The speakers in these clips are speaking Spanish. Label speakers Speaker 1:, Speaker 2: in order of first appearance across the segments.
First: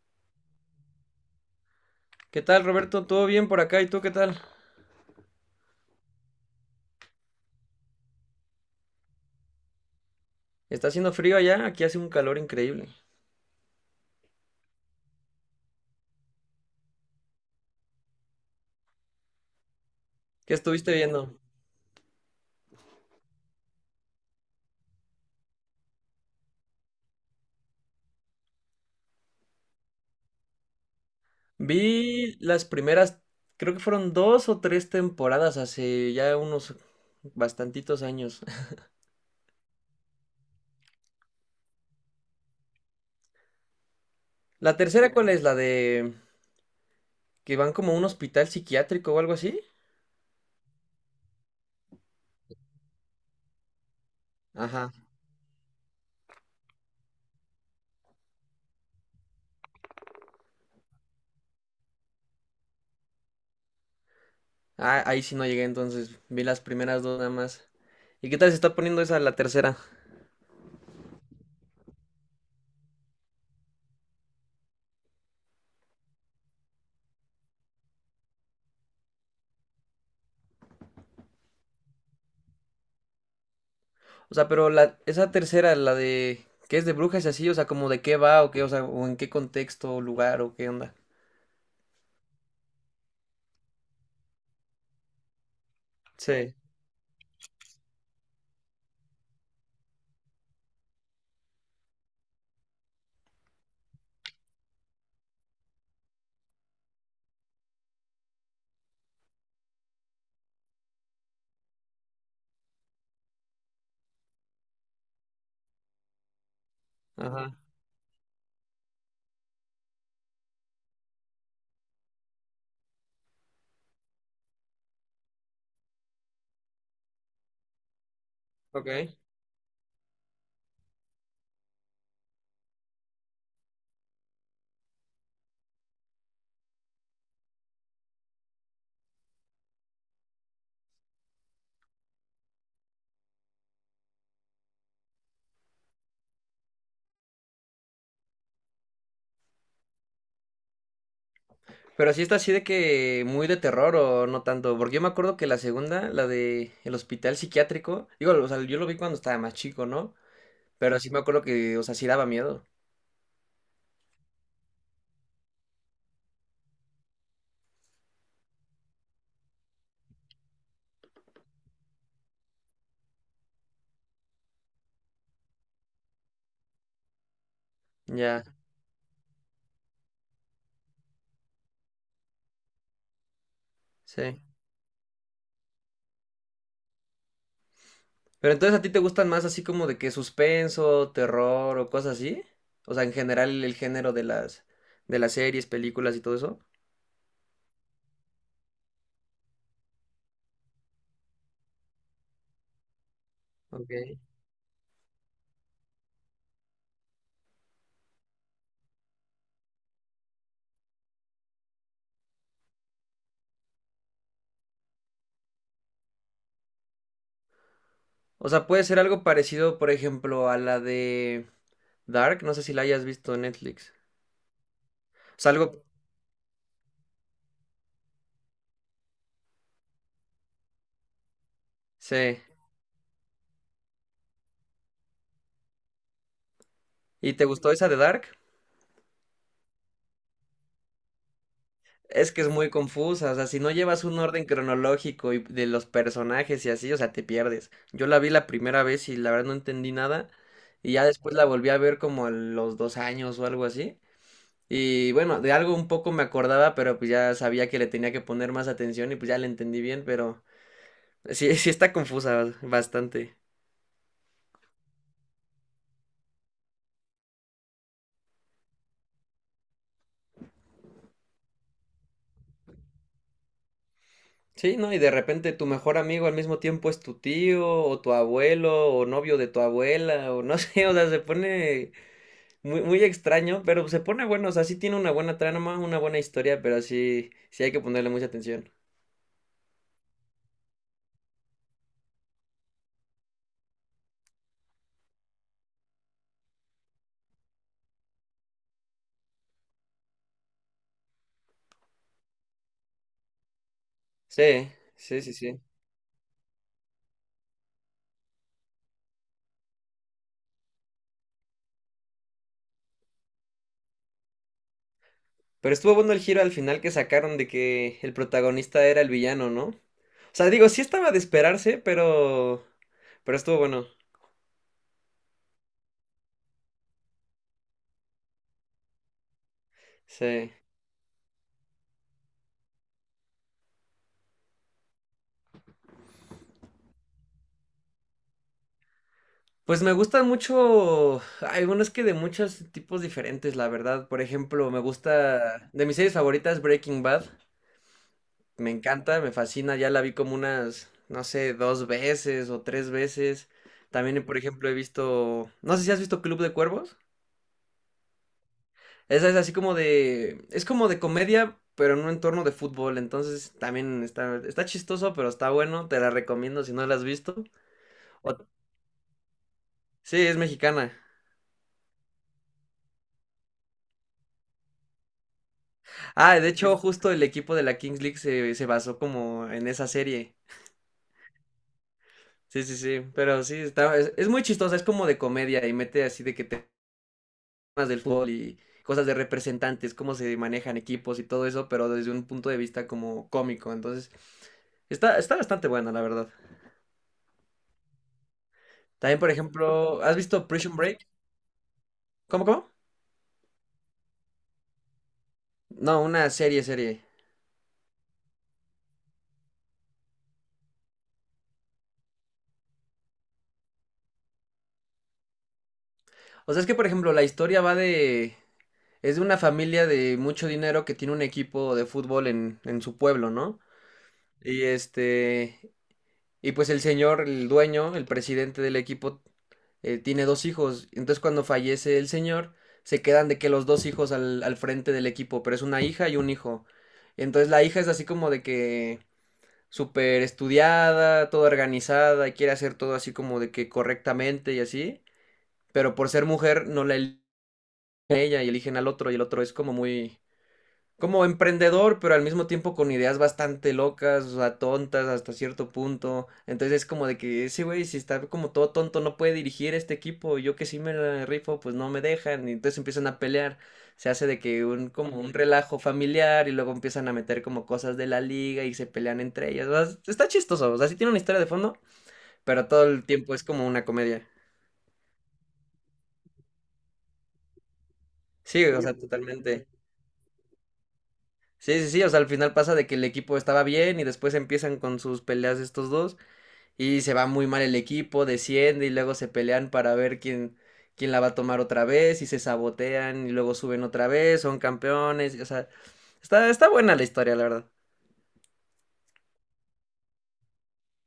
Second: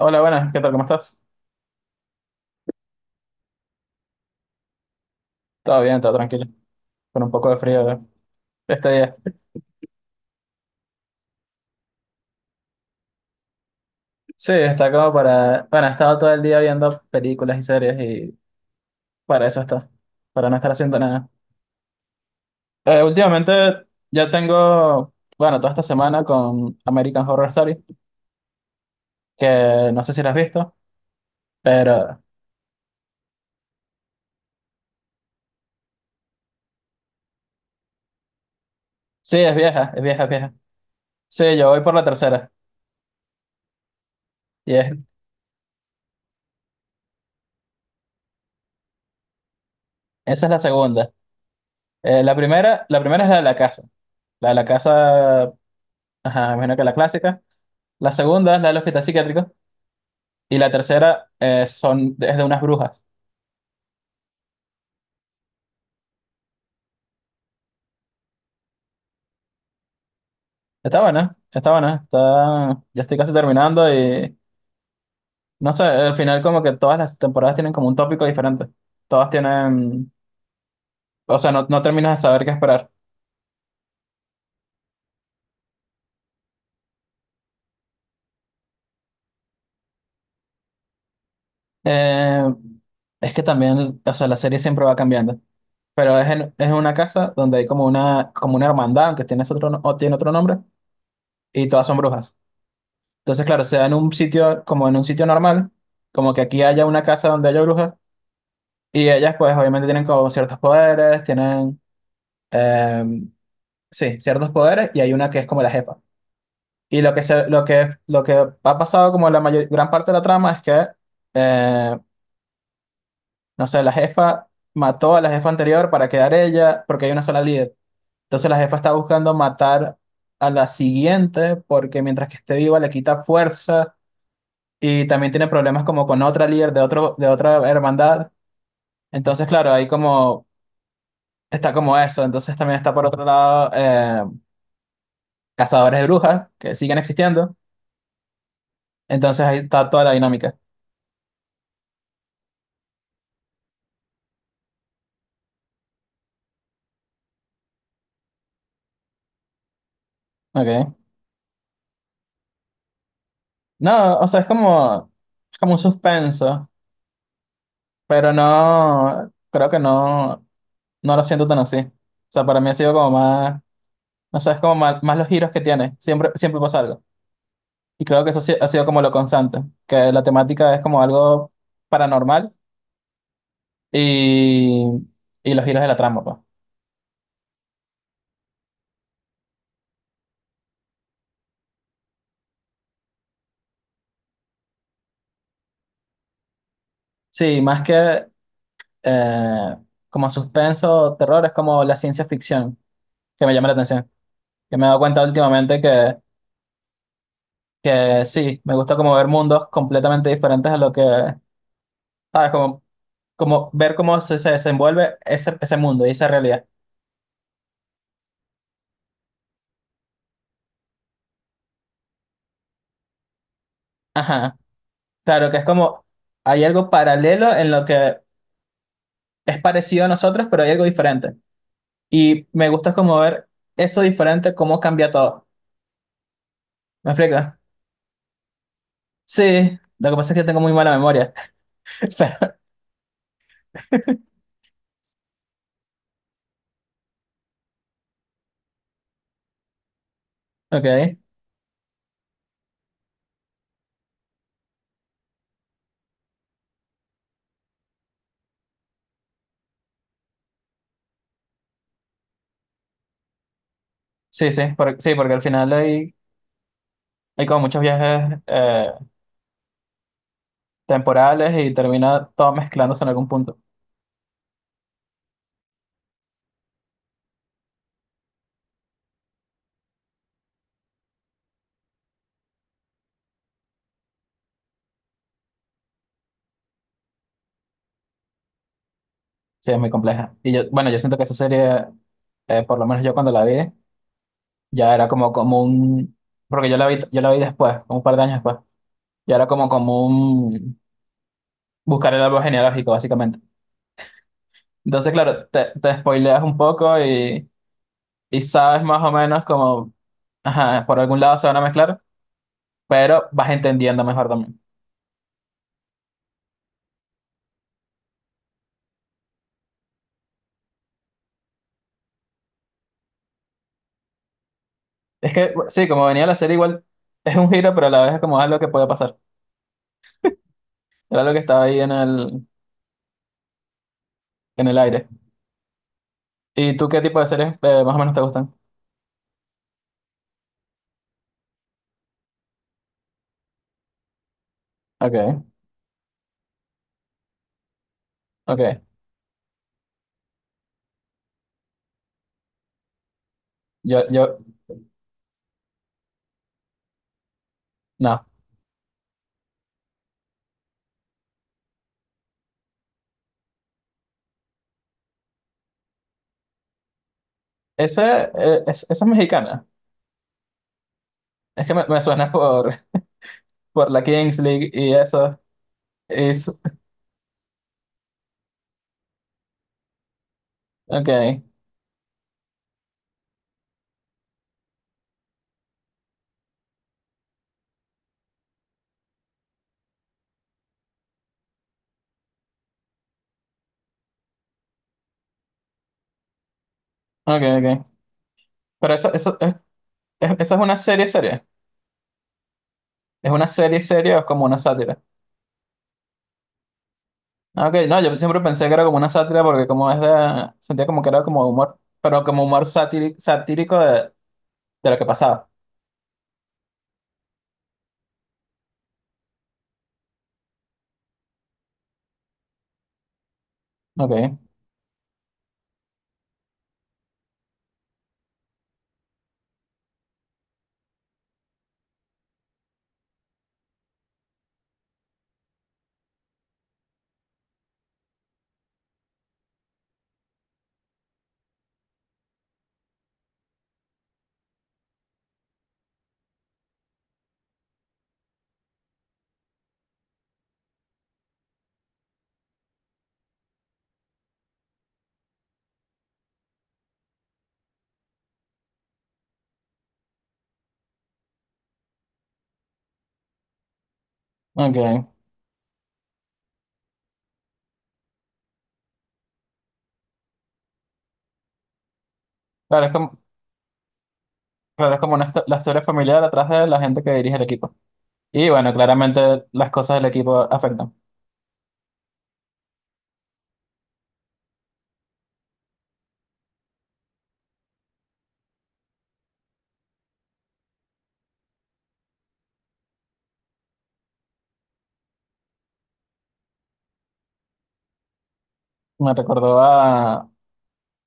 Speaker 1: Hola, buenas, ¿qué tal? ¿Cómo estás?
Speaker 2: ¿Qué tal, Roberto? ¿Todo bien por acá? ¿Y tú qué tal?
Speaker 1: Todo bien, todo tranquilo. Con un poco de frío este día.
Speaker 2: Está haciendo frío allá, aquí hace un calor increíble.
Speaker 1: Sí, está como para... Bueno, he estado todo el día viendo películas y series y para eso está. Para
Speaker 2: ¿Qué
Speaker 1: no estar
Speaker 2: estuviste
Speaker 1: haciendo nada.
Speaker 2: viendo?
Speaker 1: Últimamente ya tengo... Bueno, toda esta semana con American Horror Story, que no sé si la has visto, pero
Speaker 2: Vi las primeras, creo que fueron dos o tres temporadas hace ya unos bastantitos años.
Speaker 1: sí, es vieja. Sí, yo voy por la tercera. Y
Speaker 2: ¿La
Speaker 1: es-
Speaker 2: tercera cuál es? ¿La de que van como a un hospital psiquiátrico o algo así?
Speaker 1: Esa es la segunda. La primera, la primera es la de la casa. La de la
Speaker 2: Ajá.
Speaker 1: casa, ajá, me imagino que la clásica. La segunda es la del hospital psiquiátrico. Y la tercera es de unas brujas.
Speaker 2: Ah, ahí sí no llegué, entonces vi las primeras dos nada más. ¿Y qué tal se está poniendo esa la tercera?
Speaker 1: Está buena, está buena, está, ya estoy casi terminando y no sé, al final como que todas las temporadas tienen como un tópico diferente. Todas tienen, o sea, no terminas de saber qué esperar.
Speaker 2: O sea, pero esa tercera, la de que es de brujas y así, o sea, como de qué va o qué, o sea, o en qué contexto, lugar o qué onda.
Speaker 1: Eh, es que también, o sea, la serie siempre va cambiando, pero
Speaker 2: Sí,
Speaker 1: es en una casa donde hay como una hermandad, aunque tiene otro, o tiene otro nombre, y todas son brujas. Entonces, claro, se da en un sitio, como en un sitio normal, como que aquí haya una casa donde haya brujas. Y ellas pues obviamente tienen como ciertos poderes, tienen, em, sí, ciertos poderes y hay una que es como la jefa. Y lo que,
Speaker 2: ajá,
Speaker 1: se, lo que, Lo que ha pasado como gran parte de la trama es que, eh, no sé, la jefa mató a la jefa anterior para quedar ella porque hay una sola líder. Entonces la jefa está
Speaker 2: ok.
Speaker 1: buscando matar a la siguiente porque mientras que esté viva le quita fuerza y también tiene problemas como con otra líder de, de otra hermandad. Entonces, claro, ahí como... Está como eso, entonces también está por otro lado cazadores de brujas que siguen existiendo. Entonces ahí está toda la dinámica.
Speaker 2: Pero sí está así de que muy de terror o no tanto, porque yo me acuerdo que la segunda, la de el hospital psiquiátrico, digo, o sea, yo lo vi cuando estaba más chico, ¿no?
Speaker 1: Ok.
Speaker 2: Pero sí me acuerdo que, o sea, sí daba miedo.
Speaker 1: No, o sea, es como un suspenso, pero no, creo que no lo siento tan así. O sea, para mí ha sido como más, no sé, es como más, más los giros que tiene. Siempre pasa algo. Y creo que eso ha
Speaker 2: Ya,
Speaker 1: si- ha sido como lo constante, que la temática es como algo paranormal
Speaker 2: sí.
Speaker 1: y, y los giros de la trama, pues.
Speaker 2: Pero entonces ¿a ti te gustan más así como de que suspenso, terror o cosas así? O sea, en general el género de las series, películas y todo eso.
Speaker 1: Sí, más que eh, como suspenso, o terror, es como la ciencia ficción que me llama la atención.
Speaker 2: Ok.
Speaker 1: Yo me he dado cuenta últimamente que sí, me gusta como ver mundos completamente diferentes a lo que, ¿sabes? Como ver cómo se desenvuelve ese mundo y esa realidad.
Speaker 2: O sea, puede ser algo parecido, por ejemplo, a la de Dark. No sé si la hayas visto en Netflix.
Speaker 1: Ajá.
Speaker 2: O
Speaker 1: Claro
Speaker 2: sea,
Speaker 1: que
Speaker 2: algo...
Speaker 1: hay algo paralelo en lo que es parecido a nosotros, pero hay algo diferente.
Speaker 2: Sí.
Speaker 1: Y me gusta como ver eso diferente, cómo cambia todo. ¿Me
Speaker 2: ¿Y te
Speaker 1: explica?
Speaker 2: gustó esa de Dark?
Speaker 1: Sí, lo que pasa es que tengo muy mala memoria.
Speaker 2: Es
Speaker 1: Pero,
Speaker 2: que es muy confusa. O sea, si no llevas un orden cronológico y de los personajes y así, o sea, te pierdes. Yo la vi la primera vez y la verdad no entendí nada. Y ya
Speaker 1: ok.
Speaker 2: después la volví a ver como a los dos años o algo así. Y bueno, de algo un poco me acordaba, pero pues ya sabía que le tenía que poner más atención y pues ya le entendí bien, pero sí, sí está confusa bastante.
Speaker 1: Sí, porque al final hay como muchos viajes temporales y termina todo mezclándose en algún punto.
Speaker 2: Sí, ¿no? Y de repente tu mejor amigo al mismo tiempo es tu tío o tu abuelo o novio de tu abuela o no sé, o sea, se pone muy, muy extraño, pero se pone bueno, o sea, sí tiene una buena trama, una buena historia, pero sí, sí hay que ponerle mucha atención.
Speaker 1: Sí, es muy compleja. Y yo, bueno, yo siento que esa serie, por lo menos yo cuando la vi, ya era porque yo la vi después, como un par de años después, ya era como un buscar el árbol genealógico, básicamente.
Speaker 2: Sí,
Speaker 1: Entonces,
Speaker 2: sí, sí,
Speaker 1: claro,
Speaker 2: sí.
Speaker 1: te spoileas un poco y sabes más o menos como, ajá, por algún lado se van a mezclar, pero vas entendiendo mejor también.
Speaker 2: Pero estuvo bueno el giro al final que sacaron de que el protagonista era el villano, ¿no? O sea, digo, sí estaba de esperarse, pero estuvo bueno.
Speaker 1: Es que, sí, como venía la serie igual, es un giro, pero a la vez es como algo que puede pasar.
Speaker 2: Sí.
Speaker 1: Era algo que estaba ahí en el aire. ¿Y tú qué tipo de series más o menos te gustan?
Speaker 2: Pues me gustan mucho, hay unos que de muchos tipos diferentes, la verdad. Por ejemplo, me
Speaker 1: Ok,
Speaker 2: gusta, de mis series favoritas, Breaking Bad. Me
Speaker 1: ok.
Speaker 2: encanta, me fascina, ya la vi como unas, no sé, dos veces o tres veces.
Speaker 1: Yo,
Speaker 2: También, por
Speaker 1: yo,
Speaker 2: ejemplo, he visto, no sé si has visto Club de Cuervos.
Speaker 1: no.
Speaker 2: Esa es así como de, es como de comedia, pero en un entorno de fútbol. Entonces, también está chistoso, pero está bueno. Te la recomiendo si no la has visto.
Speaker 1: Ese,
Speaker 2: O-
Speaker 1: Esa es mexicana.
Speaker 2: sí, es mexicana.
Speaker 1: Me suena por la Kings League y eso.
Speaker 2: Ah,
Speaker 1: Es,
Speaker 2: de hecho, justo el equipo de la Kings League se basó como en esa serie.
Speaker 1: ok,
Speaker 2: Sí, sí, sí. Pero sí, está, es muy chistosa, es como de comedia y mete así de que temas del fútbol y cosas de representantes, cómo se manejan equipos y todo eso, pero desde un punto de vista como cómico. Entonces, está bastante bueno, la verdad.
Speaker 1: ok. Pero eso,
Speaker 2: También, por
Speaker 1: eso, es,
Speaker 2: ejemplo, ¿has visto
Speaker 1: Eso es una
Speaker 2: Prison
Speaker 1: serie
Speaker 2: Break?
Speaker 1: serie.
Speaker 2: ¿Cómo, cómo?
Speaker 1: ¿Es una serie serie o es como una sátira?
Speaker 2: No, una serie, serie.
Speaker 1: Ah, ok, no, yo siempre pensé que era como una sátira porque como es de, sentía como que era como humor, pero como humor satírico de lo que pasaba.
Speaker 2: O sea, es que, por ejemplo, la historia va de... Es de una familia de mucho dinero que tiene un equipo de fútbol en su pueblo, ¿no?
Speaker 1: Ok,
Speaker 2: Y este, y pues el señor, el dueño, el presidente del equipo, tiene dos hijos. Entonces cuando fallece el señor, se quedan de que los dos hijos al frente del equipo, pero es una hija y un hijo. Entonces la hija es así como de que súper estudiada, toda organizada, y quiere hacer todo así como de que correctamente y así. Pero por ser mujer no la eligen a ella y eligen al otro, y el otro es como muy, como emprendedor, pero al mismo tiempo con ideas bastante locas, o sea, tontas hasta cierto punto. Entonces es como de que ese güey, si está como todo tonto, no puede dirigir este equipo. Yo que sí me la rifo, pues no me dejan. Y entonces empiezan a pelear. Se hace de que un,
Speaker 1: ok.
Speaker 2: como un relajo familiar y luego empiezan a meter como cosas de la liga y se pelean entre ellas. O sea, está chistoso, o sea, sí tiene una historia de fondo, pero todo
Speaker 1: Claro, es
Speaker 2: el
Speaker 1: como,
Speaker 2: tiempo es como una comedia.
Speaker 1: claro, es como una, la historia familiar atrás de la gente que dirige el equipo. Y
Speaker 2: Sí,
Speaker 1: bueno,
Speaker 2: o sea,
Speaker 1: claramente
Speaker 2: totalmente.
Speaker 1: las cosas del equipo afectan.
Speaker 2: Sí, sí, sí, o sea, al final pasa de que el equipo estaba bien y después empiezan con sus peleas estos dos. Y se va muy mal el equipo, desciende y luego se pelean para ver quién la va a tomar otra vez y se sabotean y luego suben otra vez, son campeones, o sea, está buena la historia, la verdad.
Speaker 1: Me recordó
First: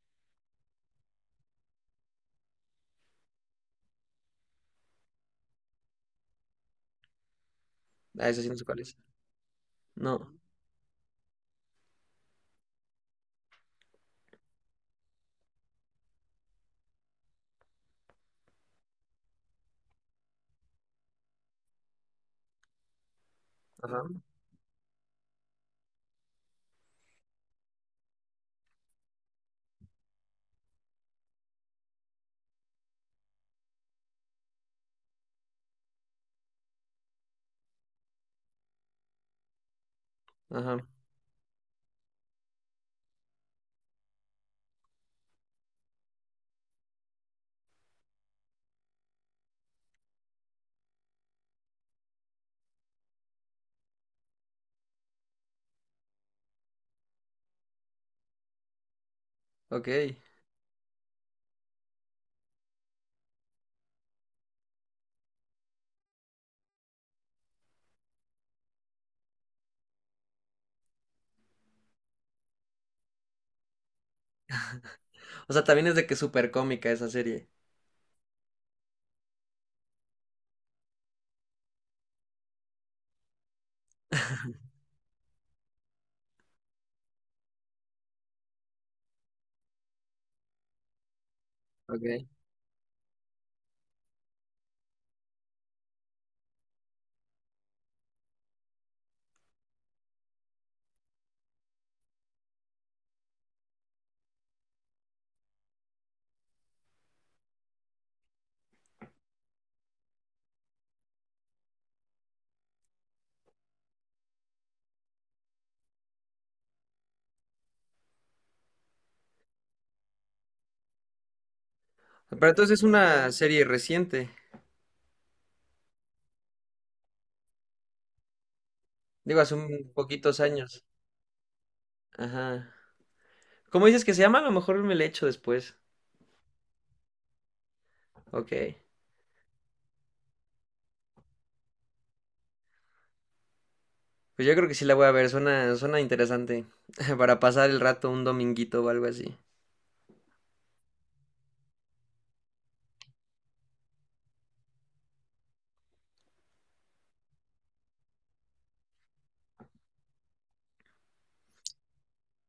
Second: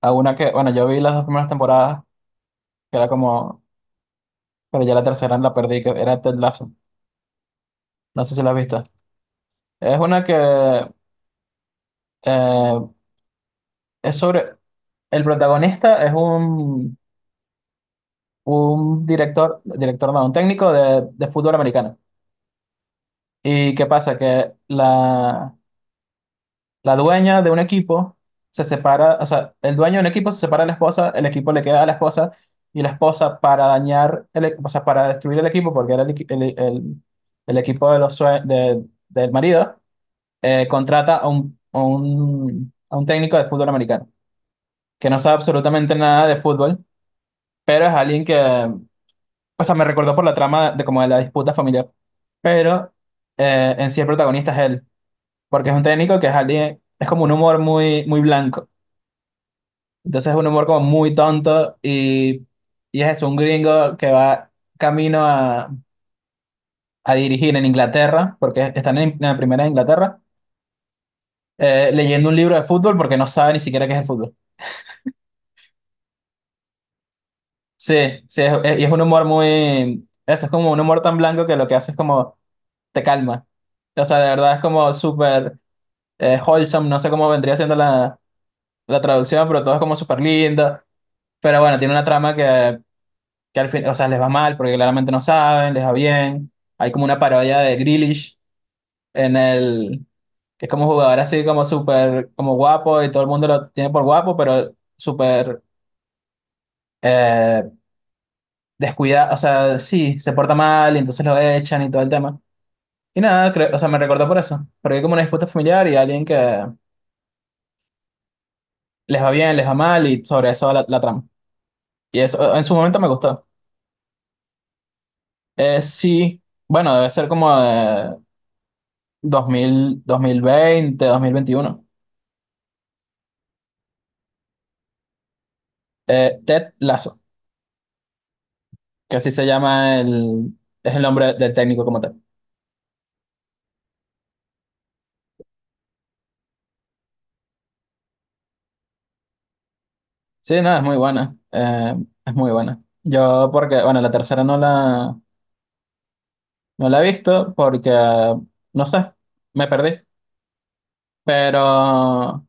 Speaker 1: a una que, bueno, yo vi las dos primeras temporadas, que era como, pero ya la tercera la perdí, que era Ted Lasso. No
Speaker 2: Ah,
Speaker 1: sé si
Speaker 2: eso sí
Speaker 1: la has
Speaker 2: no sé cuál
Speaker 1: visto.
Speaker 2: es.
Speaker 1: Es una
Speaker 2: No.
Speaker 1: que eh, es sobre, el protagonista es un director, director no, un técnico de fútbol americano. ¿Y qué
Speaker 2: Ajá.
Speaker 1: pasa? La dueña de un equipo se separa, o sea, el dueño de un equipo se separa de la esposa, el equipo le queda a la esposa y la esposa para dañar, o sea, para destruir el equipo, porque era el equipo de los del marido,
Speaker 2: Ajá.
Speaker 1: contrata a un, a un técnico de fútbol americano, que no sabe absolutamente nada de fútbol, pero es alguien que, o sea, me recordó por la trama de, como de la disputa familiar, pero en sí el protagonista es él, porque es un técnico que es alguien, es como un humor muy blanco.
Speaker 2: Ok.
Speaker 1: Entonces es un humor como muy tonto y es eso, un gringo que va camino a dirigir en Inglaterra, porque están en la primera de Inglaterra, leyendo un libro de fútbol porque no sabe ni siquiera qué es el fútbol.
Speaker 2: O sea, también es de que es súper cómica esa serie.
Speaker 1: Sí, y es un humor muy... Eso es como un humor tan blanco que lo que hace es como te calma. O sea, de verdad es como súper wholesome, no sé cómo vendría siendo la traducción, pero todo es como súper lindo. Pero bueno, tiene una
Speaker 2: Ok.
Speaker 1: trama que al fin, o sea, les va mal porque claramente no saben, les va bien. Hay como una parodia de Grealish en el, que es como un jugador así como súper, como guapo y todo el mundo lo tiene por guapo, pero súper eh, descuidado, o sea, sí, se porta mal y entonces lo echan y todo el tema. Y nada, o sea, me recordó por eso, porque hay como una disputa familiar y alguien que les va bien, les va mal y sobre eso va la trama. Y
Speaker 2: Pero
Speaker 1: eso en su
Speaker 2: entonces ¿es
Speaker 1: momento me
Speaker 2: una
Speaker 1: gustó.
Speaker 2: serie reciente?
Speaker 1: Sí, bueno, debe ser como de
Speaker 2: Digo,
Speaker 1: dos
Speaker 2: hace un
Speaker 1: mil dos
Speaker 2: poquitos
Speaker 1: mil
Speaker 2: años.
Speaker 1: veinte dos mil veintiuno
Speaker 2: Ajá. ¿Cómo dices que se llama? A lo mejor me la echo después.
Speaker 1: Ted Lasso,
Speaker 2: Ok.
Speaker 1: que así se llama el, es el nombre del técnico como tal.
Speaker 2: Pues yo creo que sí la voy a ver, suena interesante. Para pasar el rato un dominguito o algo así.
Speaker 1: Sí, no, es muy buena, es muy buena. Yo porque, bueno, la tercera no la he visto porque, no sé, me perdí, pero,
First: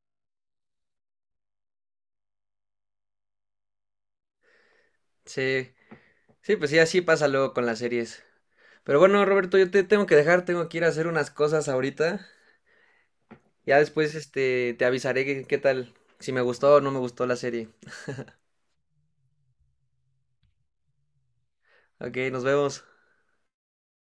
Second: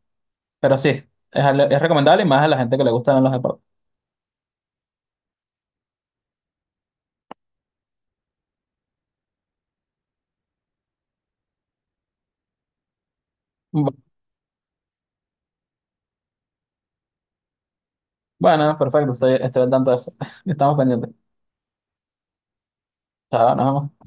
Speaker 1: pero sí, es recomendable y más a la gente que le gustan los deportes.
Speaker 2: Sí, sí, pues sí, así pasa luego con las series. Pero bueno, Roberto, yo te tengo que dejar, tengo que ir a hacer unas cosas ahorita. Ya
Speaker 1: Bu-
Speaker 2: después, te avisaré qué tal, si me gustó o no me gustó la serie.
Speaker 1: Bueno, perfecto, estoy al tanto de eso. Estamos pendientes.
Speaker 2: Ok, nos vemos.
Speaker 1: Chao, nos vemos.